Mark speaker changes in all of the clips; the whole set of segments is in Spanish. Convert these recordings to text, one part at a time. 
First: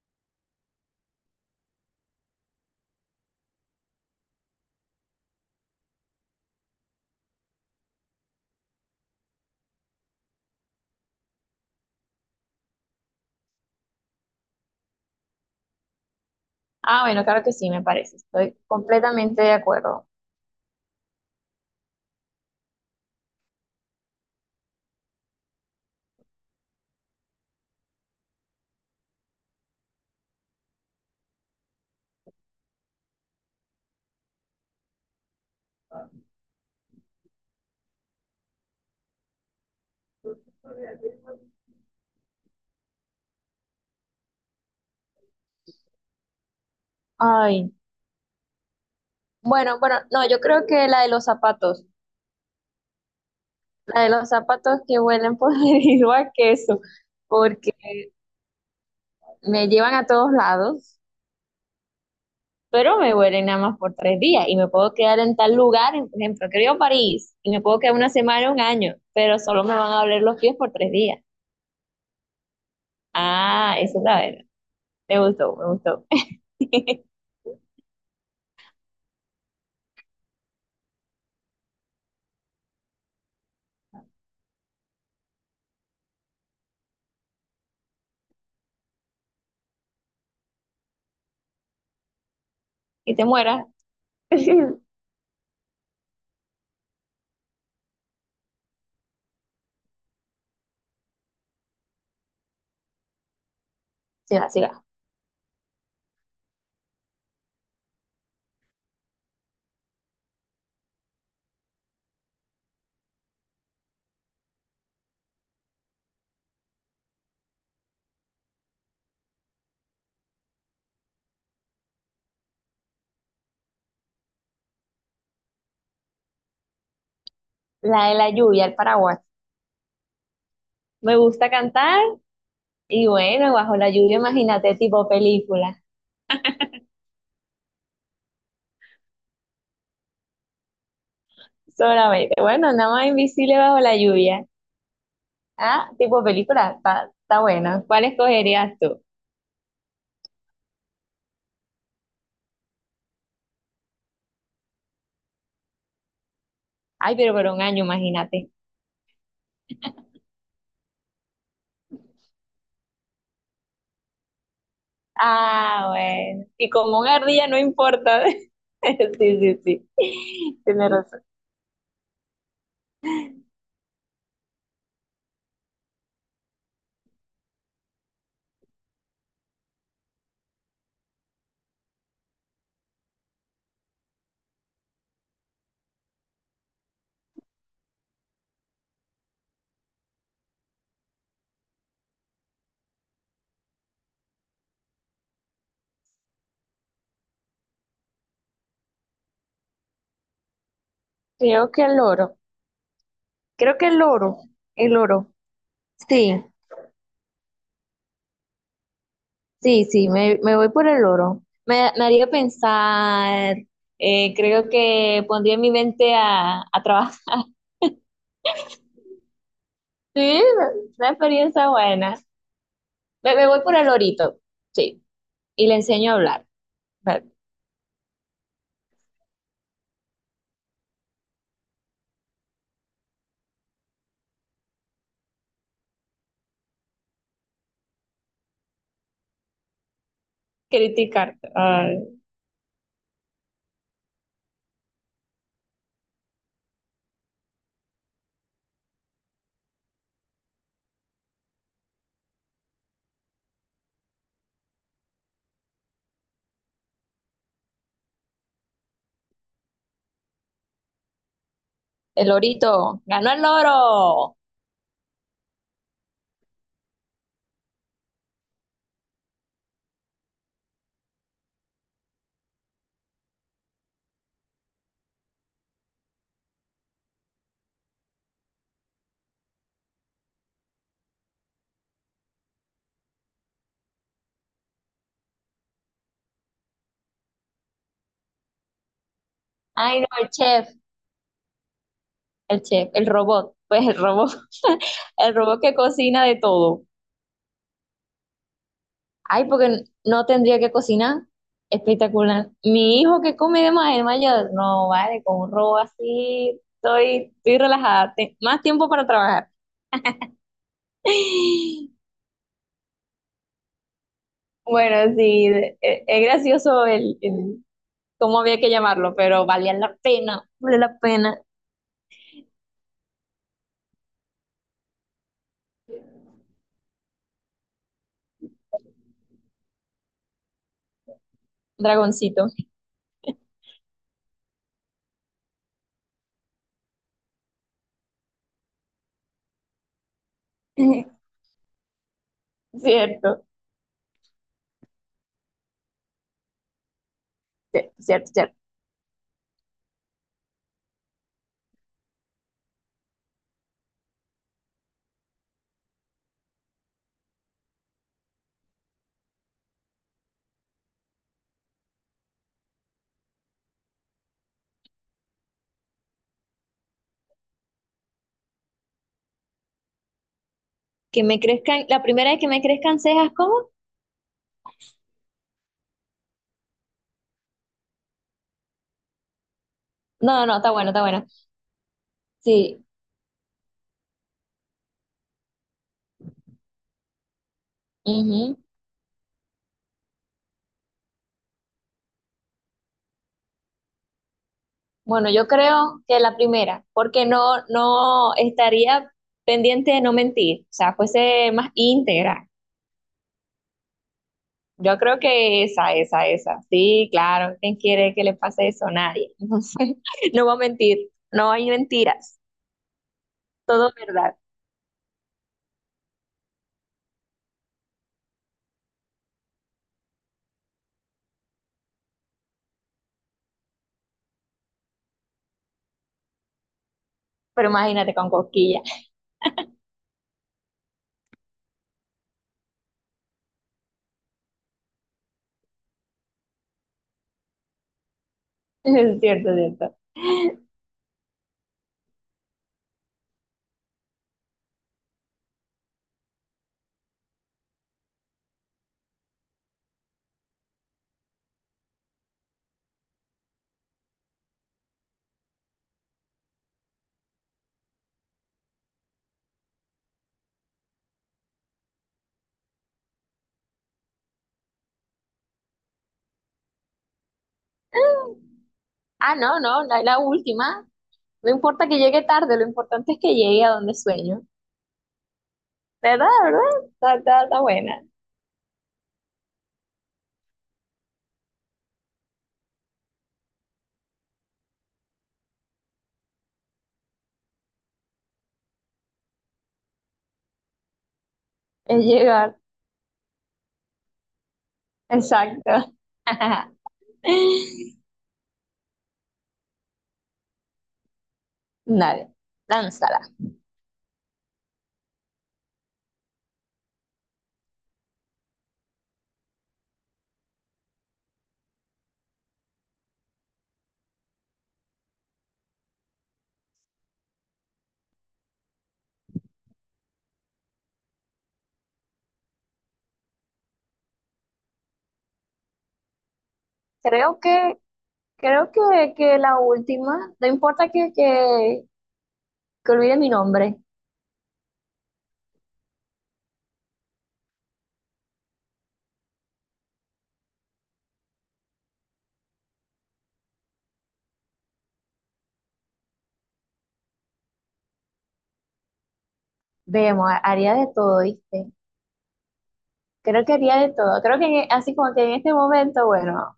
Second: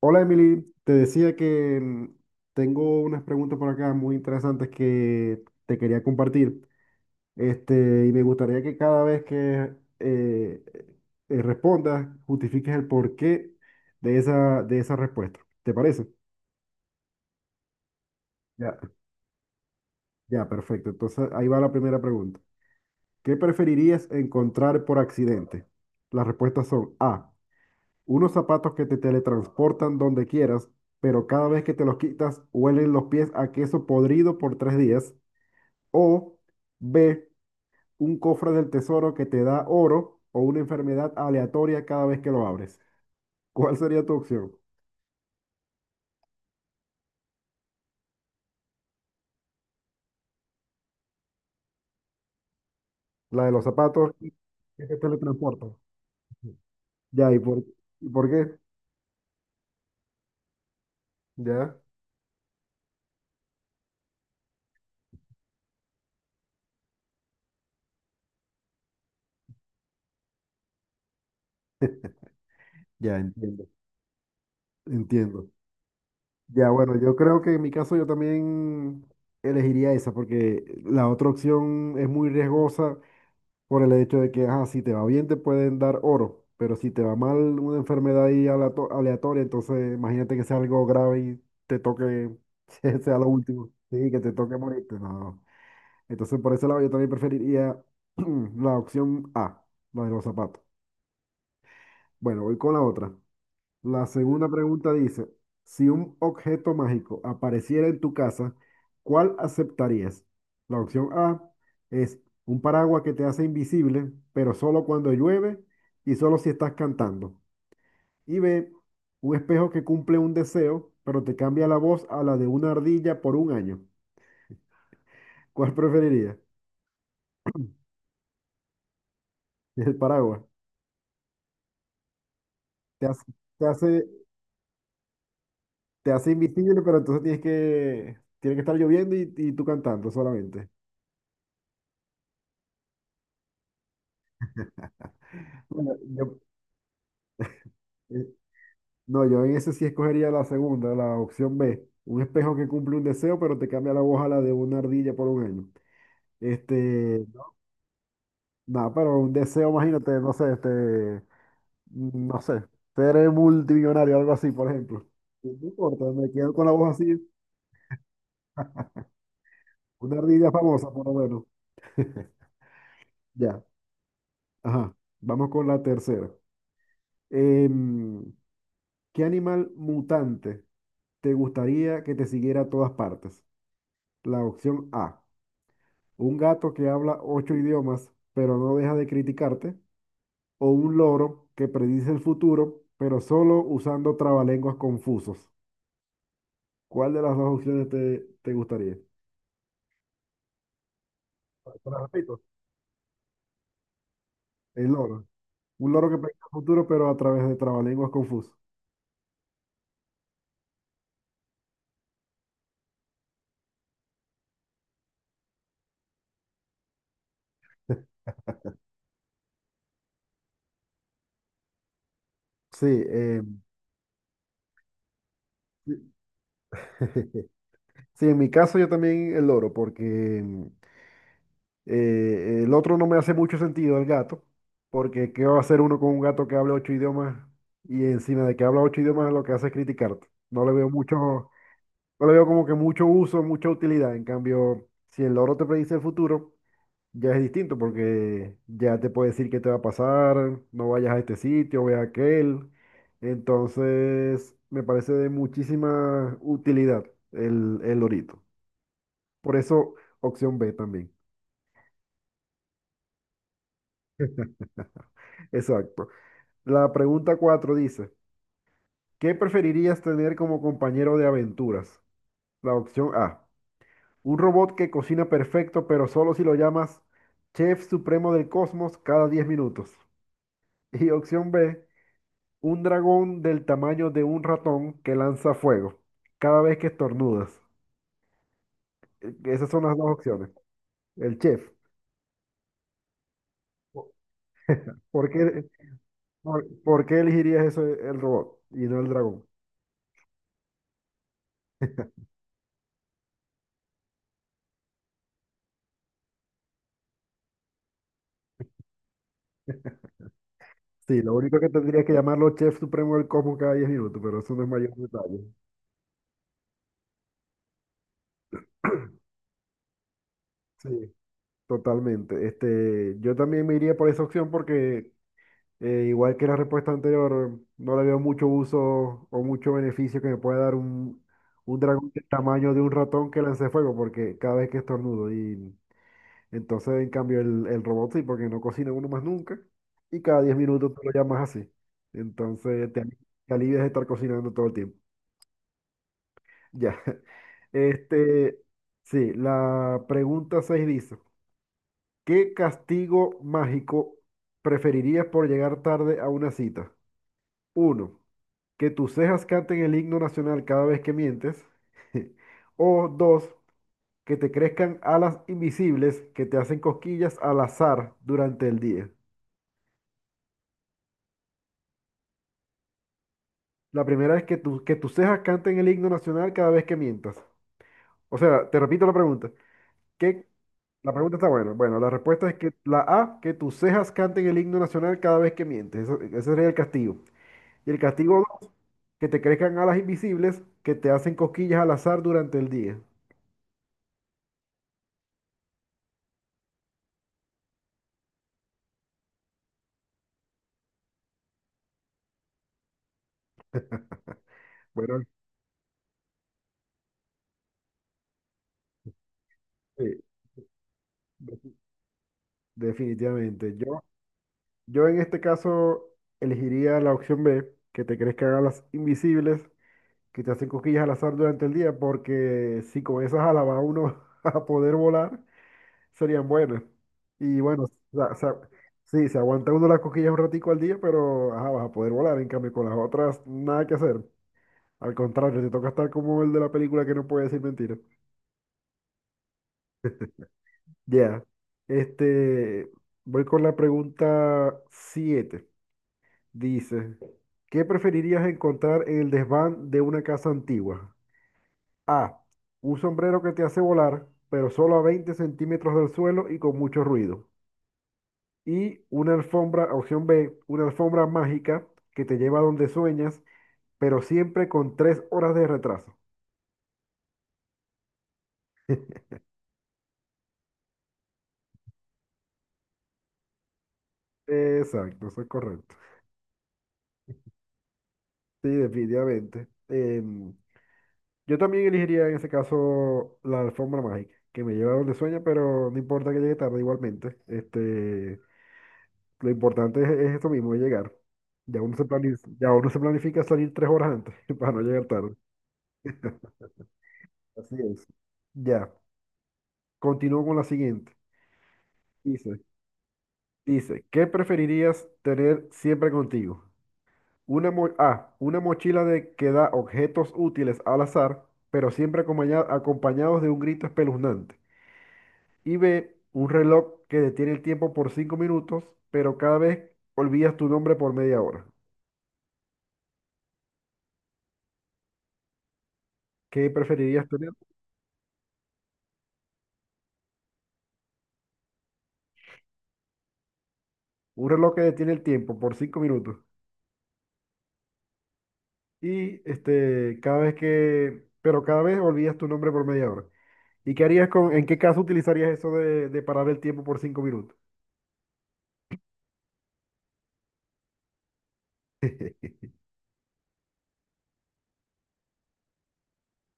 Speaker 1: Hola Emily, te decía que tengo unas preguntas por acá muy interesantes que te quería compartir. Este, y me gustaría que cada vez que eh, respondas, justifiques el porqué de esa respuesta. ¿Te parece?
Speaker 2: Ah, bueno, claro que sí, me parece. Estoy
Speaker 1: Ya.
Speaker 2: completamente de acuerdo.
Speaker 1: Ya, perfecto. Entonces ahí va la primera pregunta. ¿Qué preferirías encontrar por accidente? Las respuestas son A, unos zapatos que te teletransportan donde quieras, pero cada vez que te los quitas, huelen los pies a queso podrido por 3 días. O B, un cofre del tesoro que te da oro o una enfermedad aleatoria cada vez que lo abres. ¿Cuál sería tu opción?
Speaker 2: Ay, bueno, bueno, no, yo creo que la de los zapatos,
Speaker 1: La de los
Speaker 2: la de
Speaker 1: zapatos
Speaker 2: los zapatos
Speaker 1: que te
Speaker 2: que huelen por
Speaker 1: teletransportan.
Speaker 2: debido a queso,
Speaker 1: Ya, ¿y por,
Speaker 2: porque
Speaker 1: y por qué?
Speaker 2: me llevan a todos lados,
Speaker 1: Ya,
Speaker 2: pero me huelen nada más por 3 días y me puedo quedar en tal lugar, por ejemplo, que París y me puedo quedar una semana, un año, pero solo me van a oler los pies por 3 días.
Speaker 1: ya entiendo,
Speaker 2: Ah, eso es la verdad. Me
Speaker 1: entiendo.
Speaker 2: gustó, me gustó.
Speaker 1: Ya, bueno, yo creo que en mi caso yo también elegiría esa porque la otra opción es muy riesgosa por el hecho de que, ajá, si te va bien te pueden dar oro, pero si te va mal una enfermedad ahí aleatoria, entonces imagínate que sea algo grave y te toque, que
Speaker 2: Y
Speaker 1: sea
Speaker 2: te
Speaker 1: lo
Speaker 2: mueras.
Speaker 1: último, sí, que te toque morirte. No, no, no. Entonces por ese lado yo también preferiría la opción A, la de los zapatos. Bueno, voy con la otra. La
Speaker 2: Sí,
Speaker 1: segunda
Speaker 2: siga.
Speaker 1: pregunta dice, si un objeto mágico apareciera en tu casa, ¿cuál aceptarías? La opción A es un paraguas que te hace invisible, pero solo cuando llueve y solo si estás cantando. Y B, un espejo que cumple un deseo, pero te cambia la voz a la de una ardilla por un año. ¿Cuál preferirías?
Speaker 2: La de la lluvia, el paraguas.
Speaker 1: El paraguas.
Speaker 2: Me gusta cantar
Speaker 1: Te
Speaker 2: y
Speaker 1: hace,
Speaker 2: bueno,
Speaker 1: te
Speaker 2: bajo la
Speaker 1: hace,
Speaker 2: lluvia, imagínate, tipo película,
Speaker 1: te hace invisible, pero entonces tiene que estar lloviendo y tú cantando solamente.
Speaker 2: solamente. Bueno, nada más invisible bajo la lluvia. Ah,
Speaker 1: Bueno,
Speaker 2: tipo película, está bueno. ¿Cuál
Speaker 1: eh,
Speaker 2: escogerías tú?
Speaker 1: no, yo en ese sí escogería la segunda, la opción B. Un espejo que cumple un deseo, pero te cambia la voz a la de una ardilla por un año.
Speaker 2: Ay,
Speaker 1: Este,
Speaker 2: pero por un año, imagínate.
Speaker 1: nada, pero un deseo, imagínate, no sé, este, no sé, ser multimillonario, algo así, por ejemplo. No
Speaker 2: Ah,
Speaker 1: importa, me
Speaker 2: bueno.
Speaker 1: quedo con
Speaker 2: Y
Speaker 1: la voz
Speaker 2: como una
Speaker 1: así,
Speaker 2: ardilla no importa. Sí, sí,
Speaker 1: una ardilla
Speaker 2: sí. Tienes
Speaker 1: famosa, por lo
Speaker 2: razón.
Speaker 1: menos. Ya, ajá. Vamos con la tercera. Em, ¿Qué animal mutante te gustaría que te siguiera a todas partes? La opción A, un gato que habla ocho idiomas, pero no deja de criticarte, o un loro que predice el futuro, pero solo usando trabalenguas confusos. ¿Cuál de las dos opciones te gustaría? Te
Speaker 2: Creo que el
Speaker 1: las
Speaker 2: oro.
Speaker 1: repito.
Speaker 2: Creo que el oro.
Speaker 1: El
Speaker 2: El
Speaker 1: loro.
Speaker 2: oro.
Speaker 1: Un loro que
Speaker 2: Sí.
Speaker 1: predice el futuro, pero a través de trabalenguas confusos.
Speaker 2: Sí, sí, me voy por el oro. Me haría pensar, creo que pondría mi mente a trabajar. Sí, una experiencia buena.
Speaker 1: Sí,
Speaker 2: Me, me voy por el orito, sí, y le enseño a hablar, a
Speaker 1: sí, en mi caso yo también el loro, porque el otro no me hace mucho sentido, el gato, porque ¿qué va a hacer uno con un gato que habla ocho idiomas y encima de que habla ocho idiomas lo que hace es criticarte? No le veo
Speaker 2: criticar.
Speaker 1: mucho,
Speaker 2: Ay,
Speaker 1: no le veo como que mucho uso, mucha utilidad. En cambio, si el loro te predice el futuro, ya es distinto porque ya te puede decir qué te va a pasar, no vayas a este sitio, ve a aquel. Entonces, me parece de muchísima utilidad el lorito. Por eso, opción B también.
Speaker 2: el orito, ganó el oro.
Speaker 1: Exacto. La pregunta 4 dice, ¿qué preferirías tener como compañero de aventuras? La opción A, un robot que cocina perfecto, pero solo si lo llamas Chef Supremo del Cosmos cada 10 minutos. Y opción B, un dragón del tamaño de un ratón que lanza fuego cada vez que estornudas. Esas son las
Speaker 2: Ay, no,
Speaker 1: dos
Speaker 2: el
Speaker 1: opciones.
Speaker 2: chef,
Speaker 1: El chef.
Speaker 2: el chef, el robot, pues el
Speaker 1: Po-
Speaker 2: robot,
Speaker 1: ¿Por
Speaker 2: el robot
Speaker 1: qué,
Speaker 2: que cocina de
Speaker 1: por,
Speaker 2: todo.
Speaker 1: por qué elegirías eso, el robot y no el dragón?
Speaker 2: Ay, porque no tendría que cocinar. Espectacular. Mi hijo que come de más, el mayor, no vale, con un robo así, estoy relajada. Más tiempo para trabajar.
Speaker 1: Sí, lo único que tendrías que llamarlo Chef Supremo del Cosmos cada 10 minutos, pero eso no es mayor
Speaker 2: Bueno,
Speaker 1: detalle.
Speaker 2: sí, es gracioso el cómo había que llamarlo, pero valía la pena, vale la
Speaker 1: Sí,
Speaker 2: pena,
Speaker 1: totalmente. Este, yo también me iría por esa opción porque igual que la respuesta anterior, no le veo mucho uso o mucho beneficio que me pueda dar un dragón del
Speaker 2: dragoncito.
Speaker 1: tamaño de un ratón que lance fuego porque cada vez que estornudo. Y entonces, en cambio, el robot sí, porque no cocina uno más nunca y cada 10 minutos tú lo llamas así. Entonces,
Speaker 2: Cierto,
Speaker 1: te alivias de estar cocinando todo el tiempo. Ya.
Speaker 2: cierto, cierto, cierto.
Speaker 1: Este, sí, la pregunta 6 dice. ¿Qué castigo mágico preferirías por llegar tarde a una cita? Uno, que tus cejas canten el himno nacional cada vez que mientes. O 2, que te crezcan alas invisibles que te hacen cosquillas al azar durante el día.
Speaker 2: La primera vez que me crezcan cejas, ¿cómo?
Speaker 1: La primera es que tus cejas canten el himno nacional cada vez que mientas. O sea, te repito la pregunta.
Speaker 2: No,
Speaker 1: ¿Qué?
Speaker 2: no, está bueno, está
Speaker 1: La
Speaker 2: bueno.
Speaker 1: pregunta está buena. Bueno, la respuesta es que
Speaker 2: Sí.
Speaker 1: la A, que tus cejas canten el himno nacional cada vez que mientes. Ese sería el castigo. Y el castigo dos, que te crezcan alas invisibles que te hacen cosquillas al azar durante el día.
Speaker 2: Bueno, yo creo que la primera, porque no, no estaría pendiente de no mentir, o sea, fuese más íntegra. Yo creo
Speaker 1: Bueno,
Speaker 2: que esa, esa, esa. Sí, claro, ¿quién quiere que le pase eso? Nadie. Entonces,
Speaker 1: sí,
Speaker 2: no va a mentir, no hay
Speaker 1: de-
Speaker 2: mentiras,
Speaker 1: definitivamente.
Speaker 2: todo es
Speaker 1: Yo,
Speaker 2: verdad.
Speaker 1: yo en este caso elegiría la opción B, que te crezcan alas invisibles que te hacen cosquillas al azar durante el día, porque si con esas alas va uno a poder volar, serían buenas. Y
Speaker 2: Pero
Speaker 1: bueno,
Speaker 2: imagínate
Speaker 1: o
Speaker 2: con
Speaker 1: sea,
Speaker 2: cosquillas,
Speaker 1: sí, se aguanta uno las cosquillas un ratico al día, pero ajá, vas a poder volar. En cambio, con las otras, nada que hacer. Al contrario, te toca estar como el de la película que no puede decir mentiras.
Speaker 2: es cierto, es cierto.
Speaker 1: Ya. Este, voy con la pregunta siete. Dice, ¿qué preferirías encontrar en el desván de una casa antigua? A, un sombrero que te hace volar, pero solo a 20 centímetros del suelo y con mucho ruido. Y una alfombra, opción B, una alfombra mágica que te lleva a donde sueñas, pero siempre con 3 horas de retraso.
Speaker 2: Ah, no, no, la última. No importa que llegue tarde, lo importante es que llegue a donde sueño.
Speaker 1: Exacto, eso es correcto.
Speaker 2: ¿Verdad? ¿Verdad? Está, está, está buena.
Speaker 1: Sí, definitivamente. Yo también elegiría en ese caso la alfombra mágica, que me lleva a donde sueña, pero no importa que llegue tarde igualmente. Este, lo importante es eso mismo, es llegar. Ya uno
Speaker 2: Es
Speaker 1: se planifica,
Speaker 2: llegar.
Speaker 1: ya uno se planifica salir 3 horas antes para no llegar tarde.
Speaker 2: Exacto.
Speaker 1: Así es. Ya, continúo con la siguiente.
Speaker 2: Dale,
Speaker 1: Dice,
Speaker 2: lánzala.
Speaker 1: dice, ¿qué preferirías tener siempre contigo? A, una mochila de que da objetos útiles al azar, pero siempre acompañados de un grito espeluznante. Y ve un reloj que detiene el tiempo por 5 minutos, pero cada vez olvidas tu nombre por media hora. ¿Qué preferirías
Speaker 2: Creo
Speaker 1: tener?
Speaker 2: que, creo que, que la última, no importa que olvide mi nombre,
Speaker 1: Un reloj que detiene el tiempo por 5 minutos y este, pero cada vez olvidas tu nombre por media hora. ¿Y qué harías en qué caso utilizarías eso de parar el tiempo por 5 minutos?
Speaker 2: vemos, haría de todo, ¿viste? Creo que haría de todo. Creo que así como que en este momento, bueno,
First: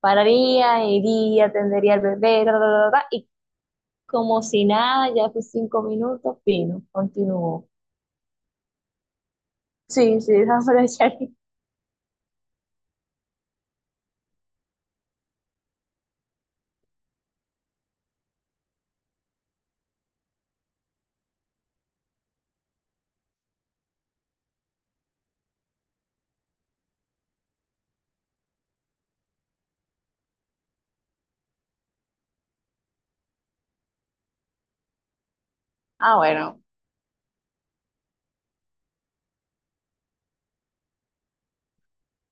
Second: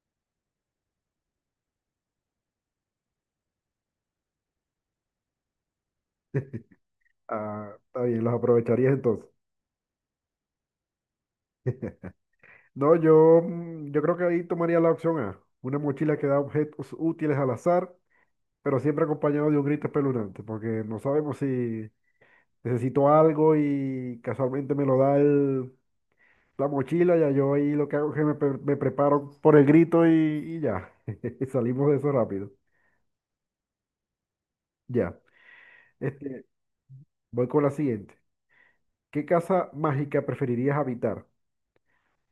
Speaker 2: pararía, iría, atendería al bebé, ta, ta, ta, ta, y como si nada, ya fue 5 minutos, fino, continuó.
Speaker 1: Ah, está bien, los aprovecharías entonces.
Speaker 2: Sí, sí, esa fue la charla.
Speaker 1: No, yo creo que ahí tomaría la opción A, una mochila que da objetos útiles al azar, pero siempre acompañado de un grito espeluznante, porque no sabemos si necesito algo y casualmente me lo da la mochila. Ya yo ahí lo que hago es que me preparo por el grito y ya, salimos de eso rápido. Ya,
Speaker 2: Ah,
Speaker 1: este,
Speaker 2: bueno.
Speaker 1: voy con la siguiente. ¿Qué casa mágica preferirías habitar?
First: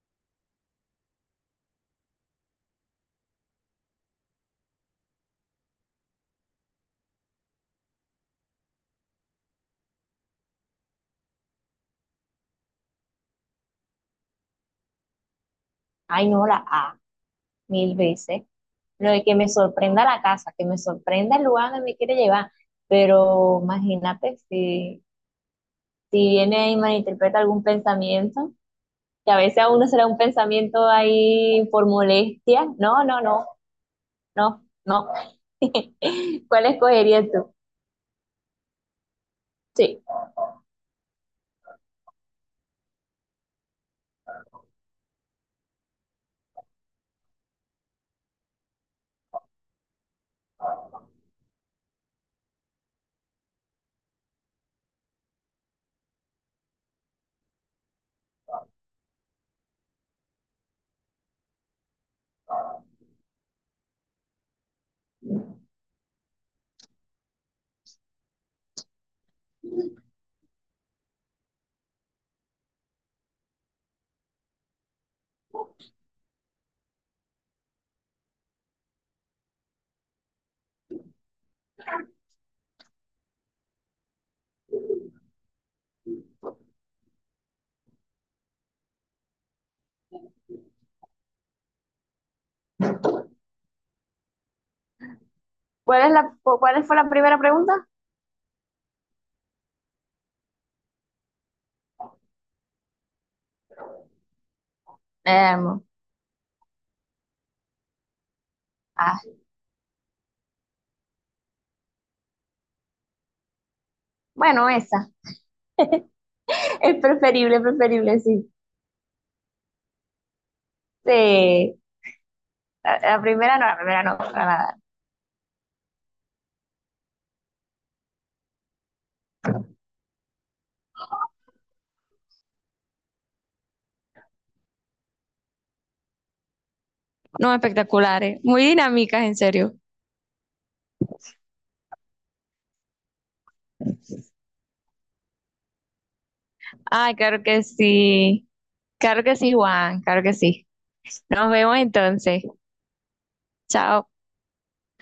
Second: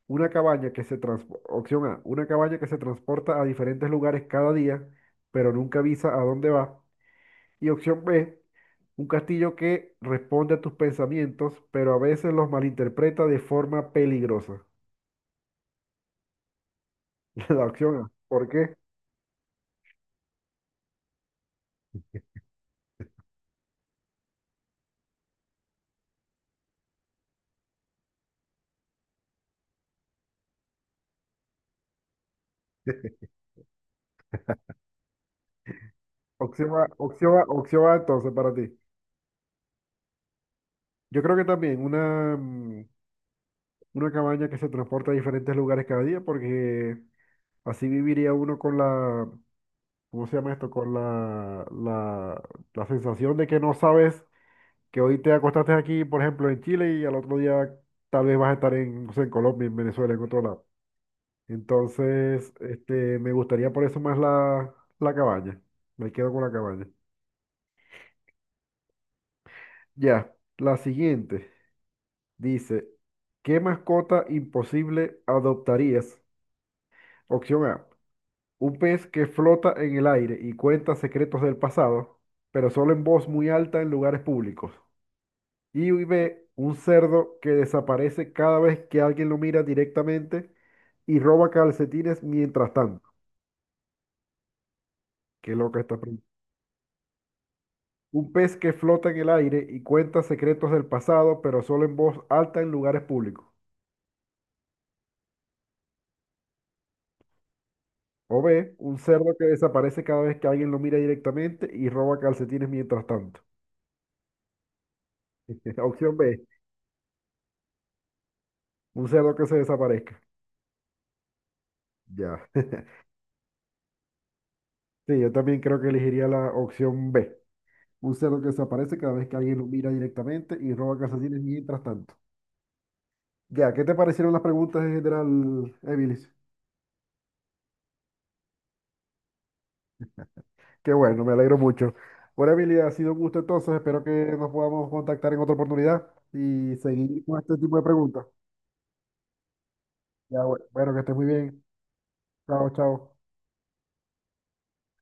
Speaker 1: Una cabaña que se transporta, opción A, una cabaña que se transporta a diferentes lugares cada día, pero nunca avisa a dónde va. Y opción B, un castillo que responde a tus pensamientos, pero a veces los malinterpreta de forma peligrosa.
Speaker 2: Ay, no, la A,
Speaker 1: La
Speaker 2: mil
Speaker 1: opción A.
Speaker 2: veces.
Speaker 1: ¿Por qué?
Speaker 2: Lo de que me sorprenda la casa, que me sorprenda el lugar donde me quiere llevar. Pero imagínate si viene y malinterpreta algún pensamiento, que a veces a uno será un pensamiento ahí por molestia. No, no, no, no, no. ¿Cuál
Speaker 1: Opción A,
Speaker 2: escogerías
Speaker 1: opción A,
Speaker 2: tú?
Speaker 1: opción A entonces para ti.
Speaker 2: Sí.
Speaker 1: Yo creo que también una cabaña que se transporta a diferentes lugares cada día, porque así viviría uno con la, ¿cómo se llama esto? Con la sensación de que no sabes que hoy te acostaste aquí, por ejemplo, en Chile y al otro día tal vez vas a estar en, no sé, en Colombia, en Venezuela, en otro lado. Entonces, este, me gustaría por eso más la cabaña. Me quedo con la cabaña. Ya, la siguiente dice, ¿qué mascota imposible adoptarías? Opción A, un pez que flota en el aire y cuenta secretos del pasado, pero solo en voz muy alta en lugares públicos. Y B, un cerdo que desaparece cada vez que alguien lo mira directamente y roba calcetines mientras tanto. Qué loca esta.
Speaker 2: ¿Cuál es cuál fue la primera pregunta?
Speaker 1: Un pez que flota en el aire y cuenta secretos del pasado, pero solo en voz alta en lugares públicos.
Speaker 2: Em,
Speaker 1: O B, un
Speaker 2: ah,
Speaker 1: cerdo que desaparece cada vez que alguien lo mira directamente y roba calcetines mientras tanto.
Speaker 2: bueno, esa.
Speaker 1: Opción B,
Speaker 2: Es preferible, preferible, sí.
Speaker 1: un cerdo que se desaparezca.
Speaker 2: Sí.
Speaker 1: Ya.
Speaker 2: La, la primera no, la primera no, para nada.
Speaker 1: Sí, yo también creo que elegiría la opción B. Un cerdo que desaparece cada vez que alguien lo mira directamente y roba calcetines mientras tanto. Ya, ¿qué te parecieron las preguntas en general, Emilis?
Speaker 2: No, espectaculares, muy dinámicas, en serio.
Speaker 1: Qué bueno, me alegro mucho. Bueno, Emilia, ha sido un gusto entonces. Espero que nos podamos contactar en otra oportunidad y
Speaker 2: Ay,
Speaker 1: seguir con
Speaker 2: claro
Speaker 1: este
Speaker 2: que
Speaker 1: tipo de preguntas.
Speaker 2: sí. Claro que sí, Juan. Claro que
Speaker 1: Ya, bueno,
Speaker 2: sí.
Speaker 1: bueno, que estés muy
Speaker 2: Nos
Speaker 1: bien.
Speaker 2: vemos entonces.
Speaker 1: Chao, chao.
Speaker 2: Chao.